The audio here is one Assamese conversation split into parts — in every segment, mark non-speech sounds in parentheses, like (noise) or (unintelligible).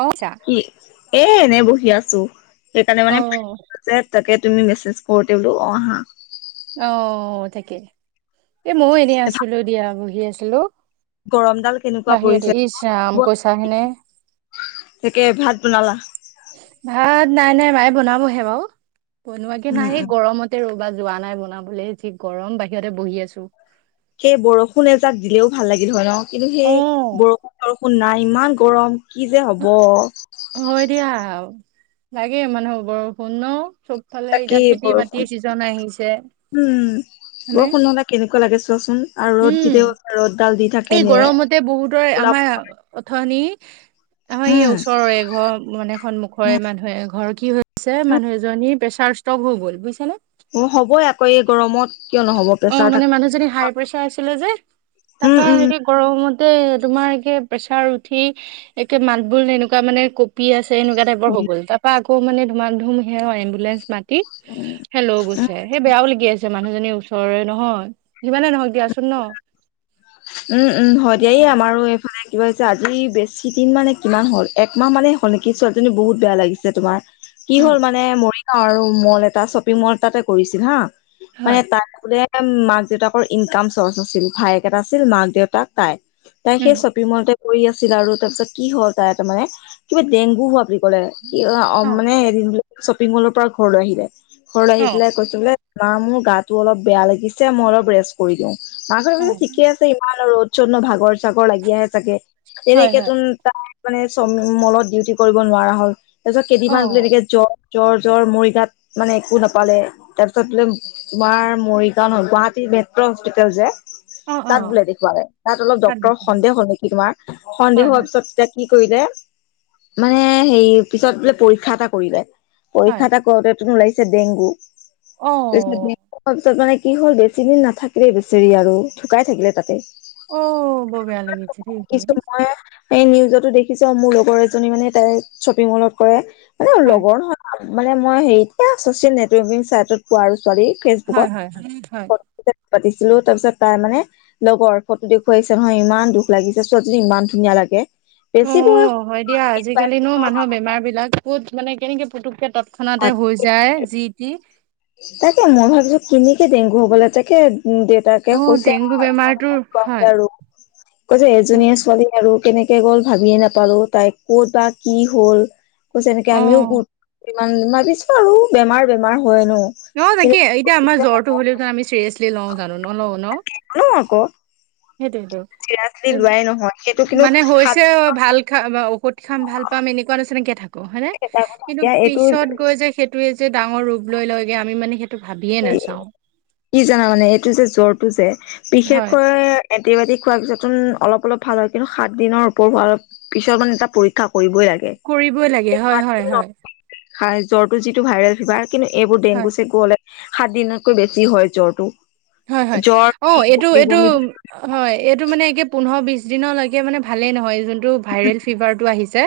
অ চা কি? এ এনে বহি আছো। সেইকাৰণে অ মানে তাকে তুমি মেছেজ কৰোতে বলো অ আহা অ তাকে, এ ময়ো এনেই আছিলো দিয়া বহি আছিলো গৰমডাল কেনেকুৱা বাহিৰতে, পৰিছে ইছ ৰাম কৈছাহেনে? তাকে, ভাত বনালা। ভাত নাই, নাই মায়ে বনাবহে বাৰু বনোৱাকে উম নাই উম গৰমতে ৰ'বা য যোৱা নাই বনাবলৈ যি গৰম বাহিৰতে বহি আছো। সেই বৰষুণ এজাক দিলেও ভাল লাগিল হয় ন, কিন্তু অ সেই বৰষুণ ষুণ নাই ইমান গৰম কি যে হ'ব। হয় দিয়া, লাগে মানুহৰ বৰষুণ ন। চবফালে এতিয়া তাকেই খেতি বৰষুণ বাতিৰ ছিজন আহিছে। উম হয়নে বৰষুণ নহলে কেনেকুৱা লাগে চোৱাচোন আৰু ৰ'দ যে উম ৰ'দ দা এই গৰমতে বহুতৰ আমাৰ অথনি আমাৰ এই উম ওচৰৰে ঘৰ মানে সন্মুখৰে উম, মানুহ এঘৰ কি হয় ছে উম। মানুহ এজনী প্ৰেচাৰ ষ্ট্ৰক হৈ গ'ল বুজিছানে। অ হ'বই আকৌ এই গৰমত কিয় নহ'ব অহ প্ৰেছাৰ মানে থাকে মানুহ জনীৰ হাই প্ৰেচাৰ আছিলে যে তাৰ উম পৰা সেনেকে গৰম মতে তোমাৰ একে প্ৰেছাৰ উঠি একে মাত বোল এনেকুৱা মানে কঁপি আছে এনেকুৱা টাইপ হৈ উম গ'ল তাৰ পৰা আকৌ মানে ধুম‌ ধুম সেও এম্বুলেঞ্চ মাতি কি হে লৈ গৈছে সেই বেয়াও লাগি আছে। মানুহজনী ওচৰৰে নহয় যিমানে নহওক দিয়াচোন ন'। উম-উম হয় দিয়া আমাৰো এইফালে কিবা হৈছে আজি বেছি দিন মানে কেইমাহ হ'ল, একমাহ মানে হ'ল নেকি ছোৱালীজনী বহুত বেয়া লাগিছে তোমাৰ। কি উম, হ'ল মানে মৰিগাঁও আৰু মল এটা, শ্বপিং মল এটাতে কৰিছিল হা মানে হয়, তাই বোলে মাক-দেউতাকৰ ইনকাম চৰ্চ আছিল, ভায়েক এটা আছিল মাক-দেউতাক তাই, তাই উম। সেই শ্বপিং মলতে কৰি আছিল আৰু তাৰপিছত, কি হ'ল তাৰমানে কিবা ডেংগু হোৱা বুলি ক'লে, কি অ' মানে এদিন বোলে শ্বপিং মলৰ পৰা ঘৰলৈ আহিলে, ঘৰলৈ আহি অ', পেলাই কৈছে বোলে মা মোৰ গাটো অলপ বেয়া লাগিছে, মই অলপ ৰেষ্ট কৰি লওঁ। মাকে ভাবিছে অ', ঠিকে আছে ইমান আৰু ৰ'দ-চ'দ ন' ভাগৰ-চাগৰ লাগি আহে চাগে, হয়, তেনেক হয়, চোন তাৰ মানে চ মলত ডিউটি কৰিব নোৱাৰা হ'ল, তাৰপিছত কেইদিনমান বোলে অ', এনেকে জ্বৰ জ্বৰ-জ্বৰ মৰিগাঁওত মানে একো নাপালে, তাৰপিছত বোলে তোমাৰ মৰিগাঁও নহয় গুৱাহাটীত মেট্ৰ' হস্পিতেল যে অ', তাত অ', বোলে দেখুৱালে, তাত অলপ ডক্তৰৰ সন্দেহ হ'ল নেকি তোমাৰ, সন্দেহ হয়, হয়। হোৱাৰ পিছত কি কৰিলে, মানে হেৰি পিছত বোলে পৰীক্ষা এটা কৰিলে। হয় পৰীক্ষা এটা কৰোঁতে চোন ওলাইছে ডেংগু, অ তাৰপিছত ডেংগু হোৱাৰ পিছত মানে কি হ'ল বেছি দিন নাথাকিলেই বেচেৰি আৰু ঢুকাই থাকিলে তাতে। অ' বৰ বেয়া লাগিছে কিছু শুনি। মই এই নিউজতো দেখিছ‌ মোৰ লগৰ এজনী মানে তাই শ্বপিং মলত কৰে, মানে হয় লগৰ নহয় মানে মই হেৰি এয়া চচিয়েল নেটৱৰ্কিং চাইটত পোৱা আৰু ছোৱালী হয় ফেচবুকত হয় হয় হয় (unintelligible) পাতিছিলো তাৰপিছত তাই মানে লগৰ, ফটো দেখুৱাইছে নহয় ইমান দুখ লাগিছে ছোৱালীজনী ইমান ধুনীয়া লাগে। বেছি বয়স উম হয় দিয়া, আজিকালি নো মানুহৰ বেমাৰ বিলাক ক'ত মানে কেনেকে পুতুককে ত থানাতে হৈ যায়, যি-টি। তাকে ময়ো ভাবিছোঁ কেনেকে ডেংগু হ'বলে তাকে উম দেউতাকে অ কৈছে ডেংগু বেমাৰটোৰ (unintelligible) হয় আৰু কৈছে হয়। এজনীয়ে ছোৱালী আৰু কেনেকে গ'ল ভাবিয়ে নাপালো, তাই ক'ত বা কি হ'ল কৈছে এনেকে অ আমিও গু ইমান ভাবিছো আৰু বেমাৰ-বেমাৰ হয় ন'। অ' কিন্তু তাকে এতিয়া আমাৰ জ্বৰটো হ'লেও আমি চিৰিয়াচলি লওঁ জানোঁ। (unintelligible) অ' আকৌ সেইটোৱেটো চিৰিয়াচলি লোৱাই নহয় সেইটো কিন্তু মানে সাত হৈছে অ' ভাল খা ঔষধ খাম ভাল পাম, এনেকুৱা নাছিনাকে থাক হয়নে, এটা কথা কিন্তু এতিয়া এইটো পিছত গৈ যে সেইটোৱে যে ডাঙৰ ৰূপ লৈ লৈগে আমি মানে সেইটো ভাবিয়ে নাচাওঁ। কি জানা মানে, এইটো যে জ্বৰটো যে হয় বিশেষকৈ এণ্টিবায়টিক খোৱাৰ পিছত‌ চোন অলপ-অলপ ভাল হয়, কিন্তু সাত দিনৰ ওপৰ হোৱাৰ পিছত মানে এটা পৰীক্ষা কৰিবই লাগে। কৰিবই লাগে সেই হয় সাত হয় হয় (unintelligible) জ্বৰটো যিটো ভাইৰেল ফিভাৰ, কিন্তু এইবোৰ হয় ডেংগু-চেংগু হ'লে সাত দিনতকৈ বেছি কি হয় জ্বৰটো হয়-হয়, অ' বমি এইটো-এইটো বমি হয় এইটো মানে একে পোন্ধৰ বিশ দিনলৈকে মানে ভালেই নহয়, যোন যিটো ভাইৰেল ফিভাৰটো আহিছে,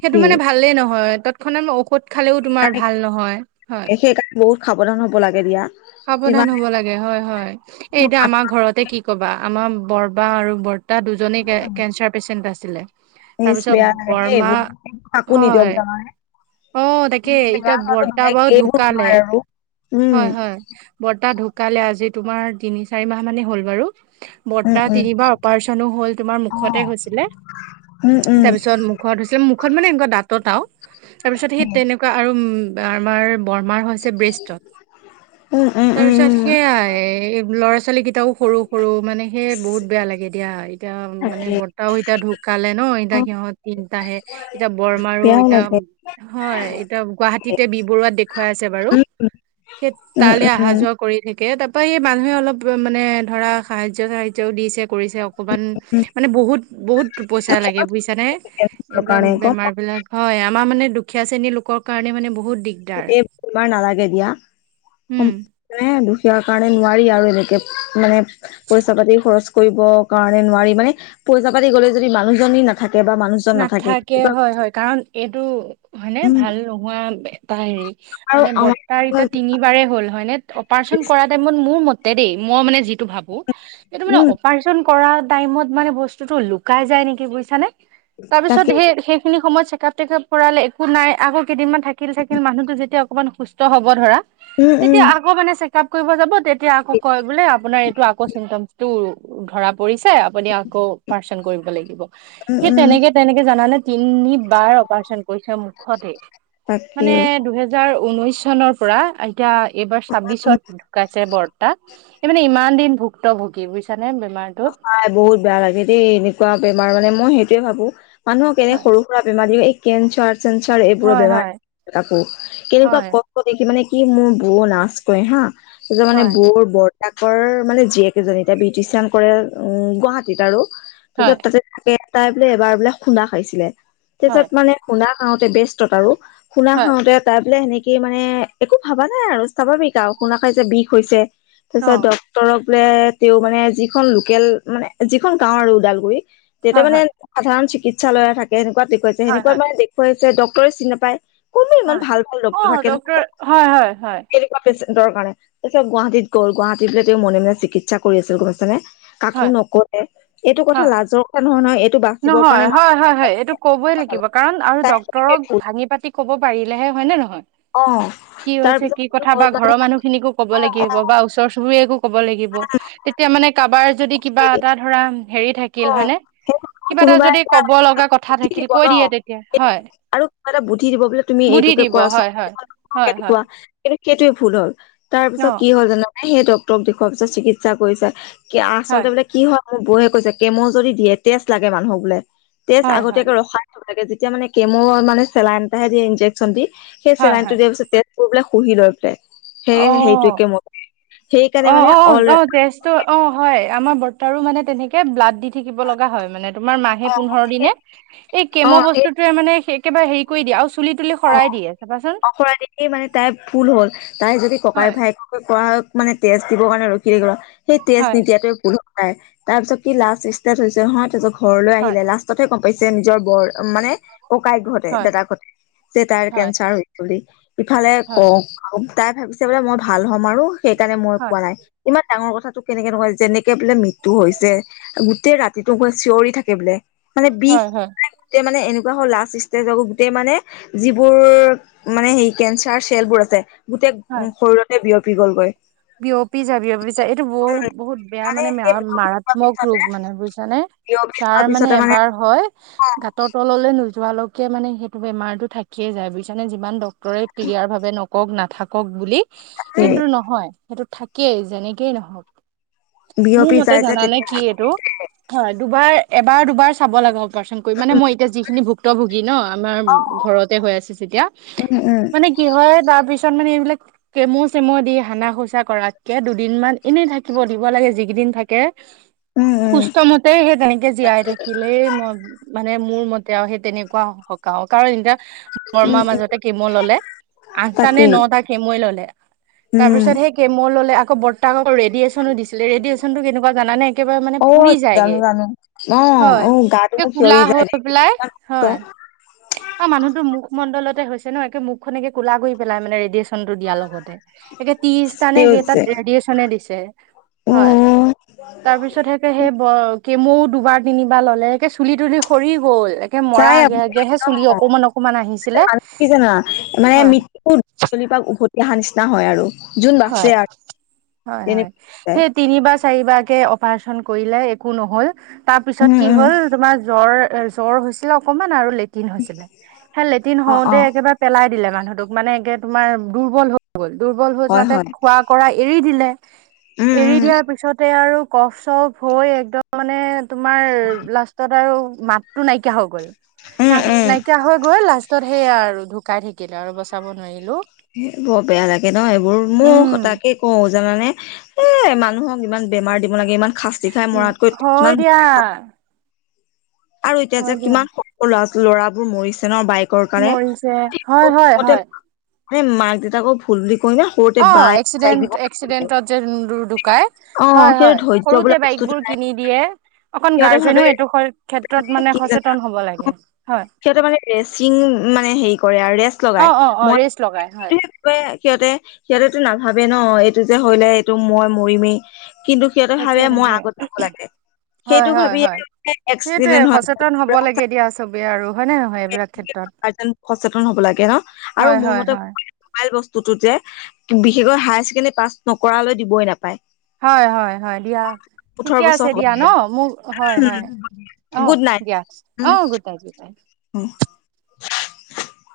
সেইটো মানে ভালে নহয় তৎক্ষণাৎ নো ঔষধ খালেও তোমাৰ সেইকাৰণে ভাল নহয়, হয় সেইকাৰণে বহুত সাৱধান হ'ব লাগে দিয়া। সাৱধান যিমানে হ'ব লাগে হয়-হয়, এই এতিয়া আমাৰ ঘৰতে কি কবা আমাৰ বৰ্মা আৰু বৰ্তা দুজনেই কে কেঞ্চাৰ পেচেণ্ট আছিলে। নিজ তাৰপিছত বেয়া লাগে দেই বৰমা, এইবোৰ কাকো নিদিয়ক হয় জানানে অ' তাকে। এতিয়া বেমাৰ হোৱাটো বৰতা বেলেগ বাৰু এইবোৰ ঢুকালে, বেমাৰ আৰু উম হয় - হয়। বৰতা ঢুকালে আজি তোমাৰ তিনি-চাৰি মাহ মানে হ'ল বাৰু। উম বৰতা তিনিবাৰ অপাৰেশ্যনো হ'ল। তোমাৰ মুখতে হৈছিলে। উম উম তাৰপিছত মুখত হৈছিল। মুখত মানে এনেকুৱা দাঁত তত আও। তাৰপিছত সেই উম তেনেকুৱা আৰু উম- আমাৰ বৰমাৰ হৈছে ব্ৰেষ্টত। উম, উম, তাৰপিছত উম। সেয়াই এ ল'ৰা-ছোৱালী কেইটাও সৰু-সৰু, মানে সেই বহুত বেয়া লাগে দিয়া। এতিয়া মানে তাকে। বৰতাও এতিয়া ঢু কালে ন', এতিয়া অ', সিহঁত তিনটাহে। এতিয়া বৰমাৰো বেয়াও এতিয়া লাগে। হয়, এতিয়া গুৱাহাটীতে বি বৰুৱাত দেখুৱাই আছে বাৰু। সেই উম, তালৈ উম, উম। আহা-যোৱা কৰি থাকে। তাৰপৰা এই মানুহে অলপ মানে ধৰা সাহায্য-চাহায্য‌ও দিছে কৰিছে অকনমান, মানে বহুত - বহুত পইচা লাগে বুজিছা নে, এইবিলাক কাৰণে গম বেমাৰবিলাক হয়। আমাৰ মানে দুখীয়া শ্ৰেণী লোকৰ কাৰণে মানে বহুত দিগদাৰ এইবোৰ তোমাৰ নালাগে দিয়া। উম সোম (inaudible) পাই আৰু ইয়াৰ কাৰণে নোৱাৰি আৰু এনেকে, মানে পইচা-পাতি খৰচ কৰিব কাৰণে নোৱাৰি, মানে পইচা-পাতি গ'লে যদি মানুহজনী নাথা নাথাকে হয় - হয়, কাৰণ এইটো হয়নে? উম, ভাল নোহোৱা এটা হেৰি, আৰু মানে আমাৰ বৰতাৰ এতিয়া তিনিবাৰে হ'ল, হয়নে? অপাৰেশ্যন কৰা টাইমত মোৰ মতে দেই, মই মানে যিটো ভাবো। এইটো মানে উম, অপাৰেশ্যন কৰা টাইমত মানে বস্তুটো লুকাই যায় নেকি বুইছানে? তাকে তাৰপিছত সেই- সেইখিনি সময় চে কাপ-টেকাপ কৰালে, একো নাই। আকৌ কেইদিনমান থাকিল-ছাকিল। মানুহটো যেতিয়া অকণমান সুস্থ হব ধৰা উম, উম, তেতিয়া আকৌ মানে চেক-আপ কৰিব যাব, তেতিয়া আকৌ কয় বোলে আপোনাৰ এইটো আকৌ ছিমটমছটো ধৰা পৰিছে। আপুনি আকৌ অপাৰেশ্যন কৰিব লাগিব। উম - উম। জানা নে? তিনিবাৰ অপাৰেশ্যন কৰিছে মুখতে। মানে তাকে। দুহেজাৰ ঊনৈশ চনৰ পৰা এতিয়া এইবাৰ ছাব্বিশত ঢুকাইছে বৰতা। এই মানে ইমান দিন ভুক্তভোগী বুইছা সঁচাই বহুত বেয়া লাগে দেই এনেকুৱা বেমাৰ মানে মই সেইটোৱে ভাবো। মানুহক এনে হয় সৰু-সুৰা বেমাৰ দিলে এই কেঞ্চাৰ চেঞ্চাৰ এইবোৰৰ হয় বেমাৰ হয় (inaudible) আকৌ। কেনেকুৱা হয় কষ্ট দেখি মানে ই মোৰ বৌ লাজ কৰে হা। তাৰ পিছত মানে হয় বৌৰ বৰ তাকৰ মানে জীয়েকেইজনী। এতিয়া বিউটিচিয়ান কৰে, উম গুৱাহাটীত আৰু। তাৰপিছত হয় তাছত তে তাই বোলে এবাৰ বোলে খুন্দা খাইছিলে। তাৰছত হয় মানে খুন্দা অ' তে বেস্তত আৰু। খুন্দা হয় খাওঁতে তাই বোলে সেনে কি মানে, একো ভবা নাই আৰু। ‌ স্বাভাৱিক আৰু, খুন্দা খাই যে বিষ হৈছে। তাৰপিছত অ', ডক্তৰক লে তেওঁ মানে যিখন লোকেল- মানে যিখন গাওঁ আৰু ওদালগুৰি তেতিয়া হয়, মানে হয়, সাধাৰণ চিকিৎসালয় থাকে, সেনেকুৱাত দেখুৱাইছে। হয়, সেনেকুৱাত হয়, মানে দেখুৱাই ছে ডক্টৰে চিনি নাপায়। কোনে ইমান হয়। ভালকৈ ডক্টৰ অ', থাকেনো? ডক্তৰ হয়, হয়, হয়, কেনেকুৱা পেছেণ্ট ৰ কাৰণে। তাৰছত গুৱাহীত গ'ল। গুৱাহাটীত তেওঁ মনে - মনে চিকিৎসা কৰি আছিল, গম পাইছা নে? কাকো হয়, নকলে। এইটো কথা হয়, লাজৰ কথা নহয়, নহয়। এ নহয়, হয় - হয় - হয়। এইটো কবই লাগিব, কাৰণ আৰু তাই ডক্টৰক ভাঙি পাতি ক'ব পাৰিলেহে, হয় নে নহয়? অ'। কি হৈছে, তাৰপিছত কি কথা হ'ল বা মানে ঘৰৰ মানুহখিনিকো ক'ব লাগিব বা ওচৰ চুবুৰীয়াকো ক'ব লাগি ব। তেতিয়া মানে কাৰোবাৰ যদি কিবা এটা ধৰা হেৰি অ থাকিল হয় নে সেই কিবা এটা কোনোবা যদি কব লগা কথা বুদ্ধি থাকিল, দিব ন কৈ দিয়ে তেতিয়া। সেইটো হয়। আৰু কিবা এটা বুদ্ধি দিব, বোলে তুমি বুদ্ধি এইটোকে দিব কৰাচোন। হয়, হয়। (inaudible) হয়, এইটো হয়, খোৱা সেইটোৱে ভুল হ'ল। তাৰ পিছত অ', কি হ'ল জানানে? সেই ডক্তৰক দেখুওৱাৰ পিছত চিকিৎসা কৰিছে কি আচলতে হয়, বোলে কি হয়, মোৰ বৌৱে কৈছে কেমো যদি দিয়ে, তেজ লাগে মানুহক বোলে। তেজ হয়, হয়, আগতীয়াকে ৰখাই থব লাগে, যেতিয়া মানে কেমোৰ মানে চেলাইন এটাহে দিয়ে, ইনজেকশ্যন দি। সেই হয়, হয়, হয়, চেলাইনটো দিয়াৰ পিছত তেজবোৰ বোলে শুহি লয় বোলে। অ, সেইকাৰণে মানে অল অ-অ-অ তেজটো, অ হয়। আমাৰ বৰ্তাৰো মানে তেনেকে ব্লাড দি দি থাকিব লগা হয় মানে তোমাৰ মাহে অ পোন্ধৰ সেই দিনে। এই অ কেম' সেই বস্তুটোৱে মানে একেবাৰ হেৰি কৰি দিয়ে আও অ অখৰা দেখিয়েই মানে তাই ভুল হ'ল, তাই যদি ককাই হয় -ভাইক মানে তেজ দিবৰ কাৰণে ৰখি থাকিলো হয়, সেই তেজ হয় নিদিয়াতোয়ে ভুল হল। তাৰ পিছত কি লাষ্ট ষ্টেৰ্ট হৈছে নহয় তাৰ পিছত ঘৰলৈ হয় আহিলে লাষ্টতহে গম পাইছে নিজৰ বৰ মানে ককাইক ঘতে হয় দেতাক ঘতে যে তাইৰ কেঞ্চাৰ হয় বুলি ইফালে ক হয় তাই ভাবিছে বোলে মই ভাল হ'ম আৰু সেইকাৰণে মই হয় পোৱা নাই। ইমান ডাঙৰ কথাটো কেনেকে নকয় যেনেকে বোলে মৃত্যু হৈছে গোটেই ৰাতিটো ক চিঞৰি থাকে বোলে। মানে বিষ হয় হয় নাই, গোটেই মানে এনেকুৱা হ'ল লাষ্ট ষ্টেজ, আক গোটেই মানে যিবোৰ মানে সেই কেঞ্চাৰ চেলবোৰ আছে, গোটেই হয় শৰীৰতে বিয়প- পি গ'ল গৈ। বিয়পি যাবিয় পিছে এইটো বহুত বহুত বেয়া মানে সেই মাৰাত বিয়পি যোৱাৰ মাৰাত্মক ৰূপ পিছতে মানে বুজিছানে। বিয়পি ছাৰ যোৱাৰ মানে পিছতে এবাৰ হয় গাতৰ তললৈ নোয- যোৱালৈকে মানে সেইটো বেমাৰতো থাকিয়ে যায়, বুজিছানে, যিমান ডক্তৰে ক্লিয়াৰ ভাৱে নকওঁক। কওক না থাকক বুলি কিন্তু নহয় সেইটো থাকেই যেনেকৈ নহওক। মোৰ বিয়পি মতে যাই যে জানানে তেতিয়া কি এইটো, হয় দুবাৰ এবাৰ দুবাৰ চাব লাগে। পাৰচন কৰি মানে মই এতিয়া যিখিনি ভুক্তভোগী ন আমাৰ ঘৰতে হৈ আছে যেতিয়া উম উম মানে কি হয় তাৰ পিছত মানে এইবিলাক কেমু চেমু দি হানা খোচাক কৰাতকে দুদিনমান এনেই থাকিব দিব লাগে, যিকেইদিন থাকে। উম উম সুস্থ মতে সেই তেনেকে জীয়াই থাকিলেই মই মানে মোৰ মত- তেওঁ হে তেনেকুৱা সকাও কাৰণ এতিয়া বৰমা উম উম মাজতে কেমু ল'লে, আঠটা নে তাকেই নটা কেমুৱে ল'লে। উম তাৰপিছত সেই কেমু ললে আকৌ বৰ তাক আকৌ ৰেডিয়েচনো দিছিলে, ৰেডিয়েচন টো কেনেকুৱা জানে একেবাৰে মানে অ পুৰি যায়গে। জানো জানো অ হয়। অ গাটো এ মোৰ কোলা সিঞৰি হৈ যায় দেই পেলাই, হয়। অ মানুহটোৰ মুখমণ্ডলত হৈছে ন একে মুখখন একে ক'লা কৰি পেলাই মানে ৰেডিয়েচনটো দিয়া লগতে, এতিয়া তিছ নে কি তাত যে ৰেডিয়েচনে দিছে। ‌ অ হয়, তাৰ পিছত সেই কেই হে ব কে মৌও দুবাৰ তিনিবাৰ ল'লে। একে চুলি তুলি সৰি গ'ল একে মৰা যাই আগে আগেহে চুলি অকমান অকমান আহিছিলে। কি জানা মানে হয় মৃত্যুত গলি পা উভতি অহা নিচিনা হয় আৰু। যোন বাচে হয় আৰু হয় হয় তেনেকে যায় সেই তিনিবা চাৰি বাৰকে অপাৰচন কৰিলে, একো নহল তাৰ পিছ উম উম কিহল তোমাৰ জৰ এ জ্বৰ হৈছে অকণমান আৰু লেট্ৰিন হৈছিলে, সেই লেট্ৰিন অ অ হওঁতে একেবাৰে পেলাই দিলে মানুহটোক মানে একে তোমাৰ দুৰ্বল হ'ল। হ'ল, দুৰ্বল হৈ হয় যাওঁতে হয় খোৱা কৰা এৰি দিলে উম এৰি উম দিয়াৰ পিছতে আৰু কফ- চব হৈ একদম মানে তোমাৰ লাষ্টত আৰু মাতটো নাইকিয়া হৈ গ'ল। উম উম নাইকিয়া হৈ গৈ লাষ্টত সেই আৰু ঢুকাই থাকিলে আৰু বচাব নোৱাৰিলো। বৰ বেয়া লাগে ন এইবোৰ মোৰ উম সচাকে কওঁ জানানে এ মানুহক ইমান বেমাৰ দিব লাগে ইমান শাস্তি খাই মৰাতকৈ হয় কিমান দিয়া আৰু এতিয়া হয় যে দিয়া কিমান সৰু ল'ৰা-ল'ৰাবোৰ মৰিছে ন বাইক মৰিছে, হয় হয় হয়। এ মাক দেউতাকৰ ভুল বুলি কৈ না সৰুতে অ বাইক চাইক এক্সিডেণ্ট দিব নালাগে এক্সিডেন্টত যে ঢুকাই অ হয় সেই হয় ধৈৰ্য্য বোলা সৰুতে বাইক বস্তুটো বোৰ নাই কিনি দিয়ে অকন সিহঁতে ভাবে গাৰ্জেনো এইটো হৰ ক্ষেত্ৰত মানে কি জানা সচেতন হ'ব লাগে হয়। সিহঁতে মানে ৰেচিং মানে হেৰি কৰে আৰু ৰেষ্ট অ লগাই অ অ মই ৰেচ লগাই হয় (unintelligible) সিহঁতে সিহঁতেটো নাভাবে ন এইটো যে হ'লে এইটো মই মৰিমেই। কিন্তু সিহঁতে তাকে ভাৱে মই তাকে আগত যাব লাগে হয় সেইটো হয় ভাবিয়ে হয় তেওঁলোকে সেইটোয়ে এক্সিডেণ্ট হৈ সচেতন হব লাগে দিয়া (unintelligible) চবে আৰু হয় নে নহয় এইবিলাক ক্ষেত্ৰত সচেতন হব লাগে ন আৰু হয় মোৰ হয় মতে হয় ম'বাইল বস্ত- টোতো যে বিশেষকৈ হায়াৰ ছেকেণ্ডৰী পাছ নকৰা কৈ দিবই নাপায়। হয়-হয়-হয় দিয়া, ওঠৰ ঠিকে আছে বছৰ হ'ব দিয়া ন, মোক হয়-হয় অ গুড নাইট দিয়া। অ, গুডনাইট, গুডনাইট। উম।